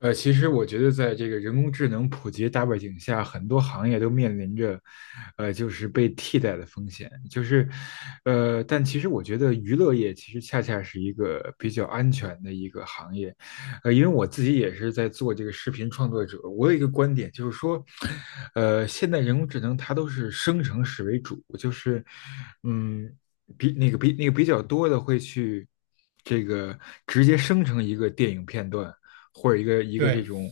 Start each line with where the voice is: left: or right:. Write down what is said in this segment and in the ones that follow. left: 其实我觉得，在这个人工智能普及的大背景下，很多行业都面临着，就是被替代的风险。就是，但其实我觉得娱乐业其实恰恰是一个比较安全的一个行业，因为我自己也是在做这个视频创作者，我有一个观点，就是说，现在人工智能它都是生成式为主，就是，嗯，比那个比那个比较多的会去这个直接生成一个电影片段，或者一个这
right: 对，
left: 种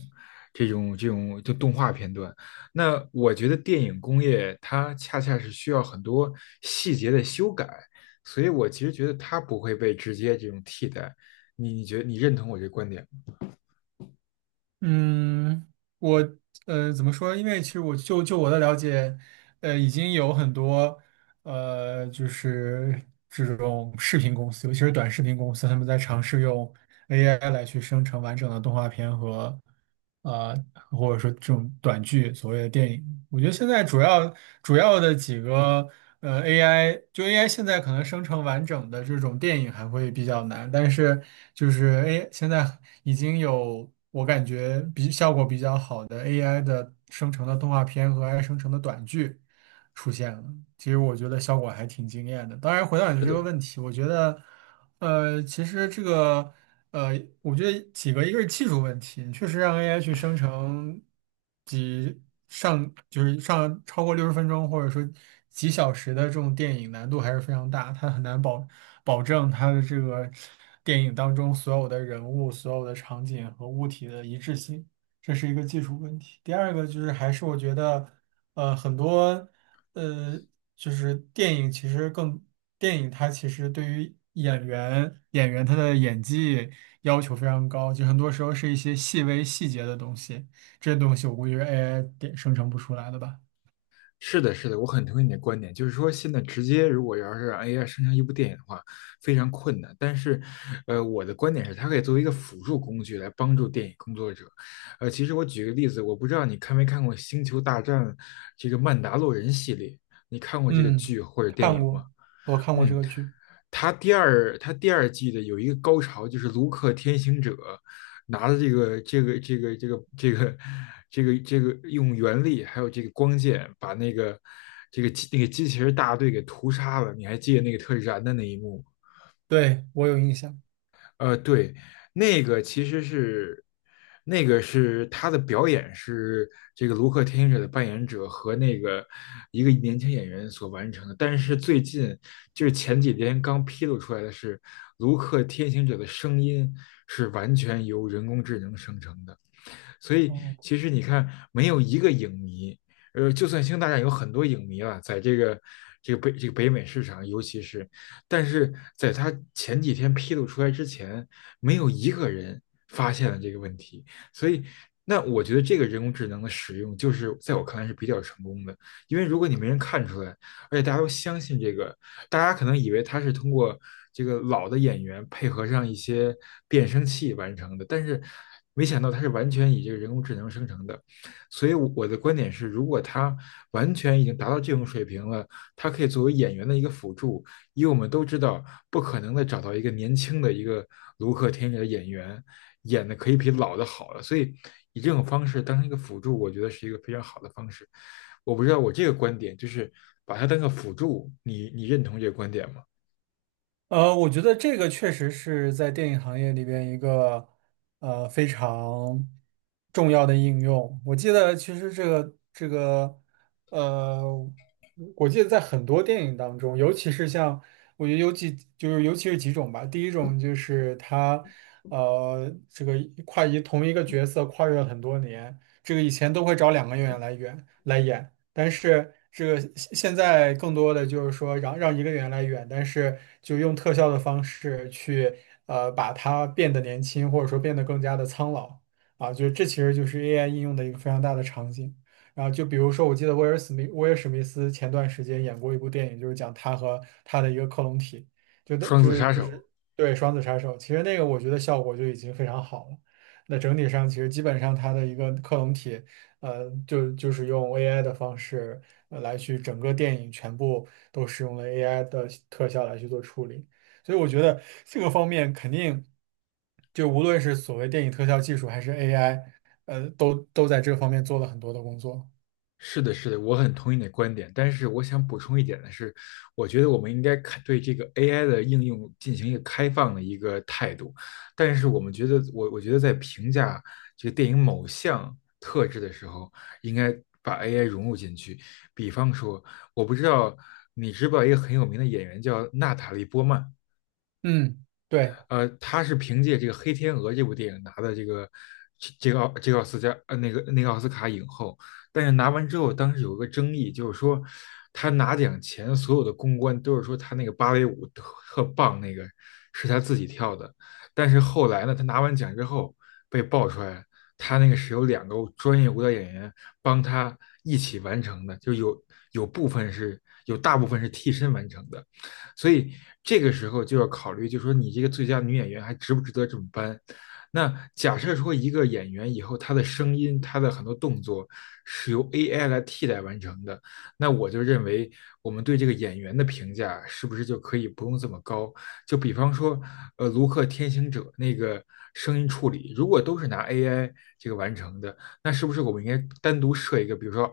left: 就动画片段。那我觉得电影工业它恰恰是需要很多细节的修改，所以我其实觉得它不会被直接这种替代。你觉得你认同我这观点吗？
right: 嗯，我怎么说？因为其实我就我的了解，已经有很多就是种视频公司，尤其是短视频公司，他们在尝试用 AI 来去生成完整的动画片和呃，或者说这种短剧，所谓的电影。我觉得现在主要的几个AI，就 AI 现在可能生成完整的这种电影还会比较难，但是就是 A 现在已经有我感觉效果比较好的 AI 的生成的动画片和 AI 生成的短剧。出现了。其实我觉得效果还挺惊艳的。当然，回到你
left: 是
right: 的这个
left: 的，
right: 问题，我觉得，其实这个，呃，我觉得几个，一个是技术问题，确实让 AI 去生成几上就是上超过60分钟，或者说几小时的这种电影，难度还是非常大，它很难保证它的这个电影当中所有的人物、所有的场景和物体的一致性。这是一个技术问题。第二个就是还是我觉得，呃，很多。呃，就是电影它其实对于演员他的演技要求非常高，就很多时候是一些细微细节的东西，这些东西我估计是 AI 点生成不出来的吧。
left: 是的，是的，我很同意你的观点，就是说现在直接如果要是让 AI 生成一部电影的话，非常困难。但是，我的观点是，它可以作为一个辅助工具来帮助电影工作者。其实我举个例子，我不知道你看没看过《星球大战》这个《曼达洛人》系列，你看过这个
right: 嗯，
left: 剧或者电
right: 看
left: 影
right: 过，
left: 吗？
right: 我看过这
left: 嗯，
right: 个剧，
left: 他第2季的有一个高潮，就是卢克天行者拿了这个用原力还有这个光剑把那个机器人大队给屠杀了。你还记得那个特燃的那一幕？
right: 对，我有印象。
left: 对，那个其实是，那个是他的表演是这个卢克天行者的扮演者和那个一个年轻演员所完成的。但是最近就是前几天刚披露出来的是，卢克天行者的声音是完全由人工智能生成的。所以
right: 哦
left: 其实你看，没有一个影迷，就算《星球大战》有很多影迷了，在这个这个北这个北美市场，尤其是，但是在他前几天披露出来之前，没有一个人发现了这个问题，所以。那我觉得这个人工智能的使用，就是在我看来是比较成功的，因为如果你没人看出来，而且大家都相信这个，大家可能以为他是通过这个老的演员配合上一些变声器完成的，但是没想到他是完全以这个人工智能生成的。所以我的观点是，如果他完全已经达到这种水平了，它可以作为演员的一个辅助，因为我们都知道，不可能的找到一个年轻的一个卢克天里的演员演的可以比老的好了，所以以这种方式当成一个辅助，我觉得是一个非常好的方式。我不知道我这个观点就是把它当个辅助，你认同这个观点吗？
right: 呃，我觉得这个确实是在电影行业里边一个非常重要的应用。我记得其实这个这个呃，我记得在很多电影当中，尤其是像我觉得尤其就是尤其是几种吧。第一种就是他这个同一个角色跨越了很多年，这个以前都会找2个演员来演。但是这个现在更多的就是说让一个人来远，但是就用特效的方式去把它变得年轻，或者说变得更加的苍老啊，就这其实就是 AI 应用的一个非常大的场景。然后就比如说，我记得威尔史密斯前段时间演过一部电影，就是讲他和他的一个克隆体，就的
left: 双
right: 就
left: 子
right: 是
left: 杀
right: 就
left: 手。
right: 是对双子杀手，其实那个我觉得效果就已经非常好了。那整体上其实基本上他的一个克隆体。就是用 AI 的方式来去整个电影全部都使用了 AI 的特效来去做处理，所以我觉得这个方面肯定就无论是所谓电影特效技术还是 AI，都在这个方面做了很多的工作。
left: 是的，是的，我很同意你的观点，但是我想补充一点的是，我觉得我们应该看对这个 AI 的应用进行一个开放的一个态度，但是我们觉得，我觉得在评价这个电影某项特质的时候，应该把 AI 融入进去。比方说，我不知道你知不知道一个很有名的演员叫娜塔莉波曼，
right: 嗯，对。
left: 他是凭借这个《黑天鹅》这部电影拿的这个这个奥这个奥斯加呃那个奥斯卡影后，但是拿完之后，当时有个争议，就是说他拿奖前所有的公关都是说他那个芭蕾舞特特棒，那个是他自己跳的，但是后来呢，他拿完奖之后被爆出来，他那个是有两个专业舞蹈演员帮他一起完成的，就有有部分是有大部分是替身完成的。所以这个时候就要考虑，就是说你这个最佳女演员还值不值得这么颁？那假设说一个演员以后他的声音、他的很多动作是由 AI 来替代完成的，那我就认为我们对这个演员的评价是不是就可以不用这么高？就比方说，卢克《天行者》那个声音处理，如果都是拿 AI 这个完成的，那是不是我们应该单独设一个，比如说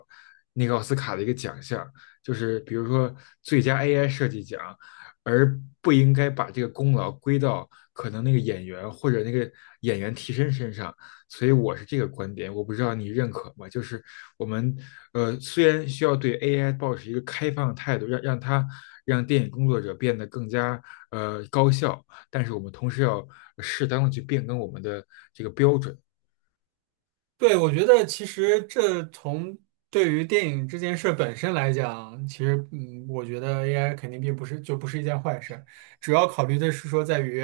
left: 那个奥斯卡的一个奖项，就是比如说最佳 AI 设计奖，而不应该把这个功劳归到可能那个演员或者那个演员替身身上。所以我是这个观点，我不知道你认可吗？就是我们虽然需要对 AI 保持一个开放的态度，让它让电影工作者变得更加高效，但是我们同时要适当的去变更我们的这个标准。
right: 对，我觉得其实对于电影这件事本身来讲，其实我觉得 AI 肯定并不是就不是一件坏事，主要考虑的是说在于，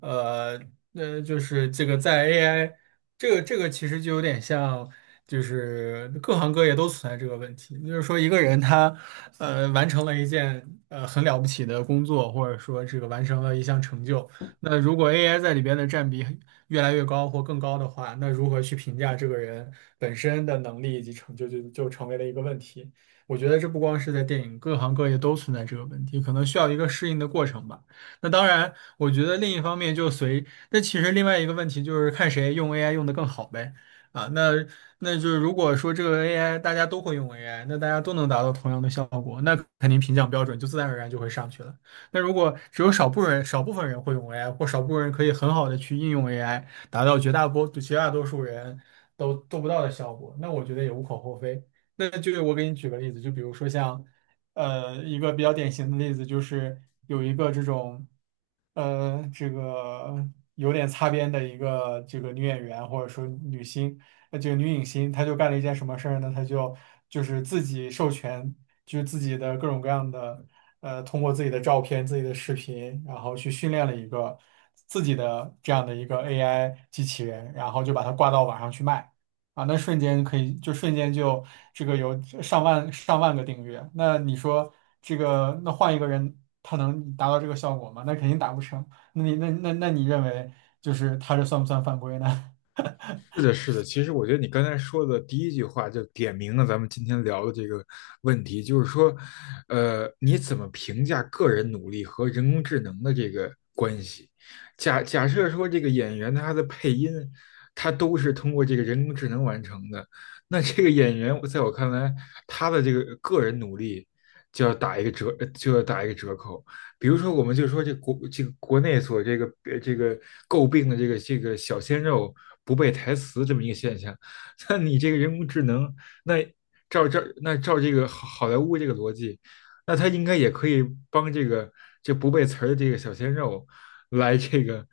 right: 呃那就是这个在 AI 这个这个其实就有点像，就是各行各业都存在这个问题，就是说一个人他完成了一件很了不起的工作，或者说这个完成了一项成就，那如果 AI 在里边的占比，越来越高或更高的话，那如何去评价这个人本身的能力以及成就，就成为了一个问题。我觉得这不光是在电影，各行各业都存在这个问题，可能需要一个适应的过程吧。那当然，我觉得另一方面那其实另外一个问题就是看谁用 AI 用的更好呗。啊，那就是如果说这个 AI 大家都会用 AI，那大家都能达到同样的效果，那肯定评奖标准就自然而然就会上去了。那如果只有少部分人会用 AI，或少部分人可以很好的去应用 AI，达到绝大多数人都做不到的效果，那我觉得也无可厚非。那就我给你举个例子，就比如说一个比较典型的例子就是有一个这种，这个有点擦边的一个这个女演员或者说女星，这个女影星，她就干了一件什么事儿呢？她就是自己授权，就是自己的各种各样的，通过自己的照片、自己的视频，然后去训练了一个自己的这样的一个 AI 机器人，然后就把它挂到网上去卖。啊，那瞬间可以就瞬间就这个有上万上万个订阅，那你说这个那换一个人他能达到这个效果吗？那肯定达不成。那你那那那你认为就是他这算不算犯规呢？
left: 是 的，是的。其实我觉得你刚才说的第一句话就点明了咱们今天聊的这个问题，就是说，你怎么评价个人努力和人工智能的这个关系？假设说这个演员他的配音，他都是通过这个人工智能完成的，那这个演员在我看来，他的这个个人努力就要打一个折，就要打一个折扣。比如说，我们就说这个国内所这个呃这个诟病的这个小鲜肉不背台词这么一个现象，那你这个人工智能，那照这个好莱坞这个逻辑，那它应该也可以帮这个这不背词儿的这个小鲜肉来这个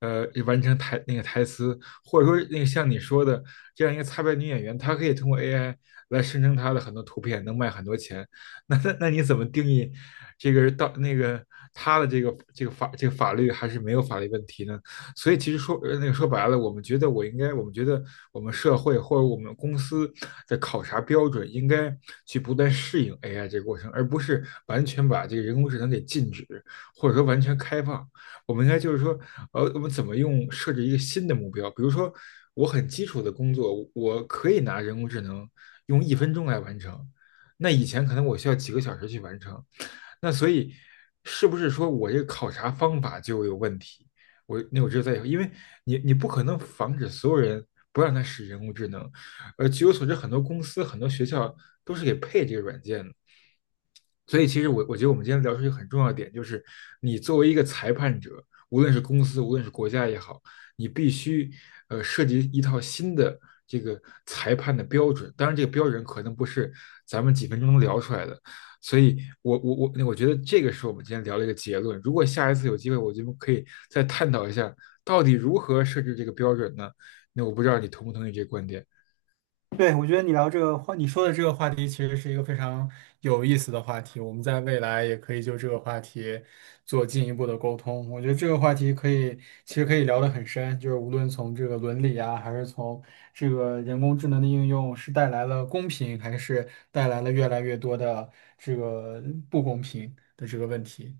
left: 完成台那个台词，或者说那个像你说的这样一个擦边女演员，她可以通过 AI 来生成她的很多图片，能卖很多钱。那你怎么定义这个到那个他的这个这个法这个法律还是没有法律问题呢？所以其实说说白了，我们觉得我们社会或者我们公司的考察标准应该去不断适应 AI 这个过程，而不是完全把这个人工智能给禁止，或者说完全开放。我们应该就是说，我们怎么用设置一个新的目标？比如说，我很基础的工作，我可以拿人工智能用1分钟来完成，那以前可能我需要几个小时去完成，那所以是不是说我这个考察方法就有问题？我只有在以后因为你不可能防止所有人不让他使人工智能，据我所知，很多公司很多学校都是给配这个软件的，所以，其实我觉得我们今天聊出一个很重要的点，就是你作为一个裁判者，无论是公司，无论是国家也好，你必须设计一套新的这个裁判的标准。当然，这个标准可能不是咱们几分钟能聊出来的。所以我觉得这个是我们今天聊了一个结论。如果下一次有机会，我觉得可以再探讨一下，到底如何设置这个标准呢？那我不知道你同不同意这个观点。
right: 对，我觉得你聊这个话，你说的这个话题其实是一个非常有意思的话题。我们在未来也可以就这个话题做进一步的沟通。我觉得这个话题可以，其实可以聊得很深，就是无论从这个伦理啊，还是从这个人工智能的应用是带来了公平，还是带来了越来越多的这个不公平的这个问题。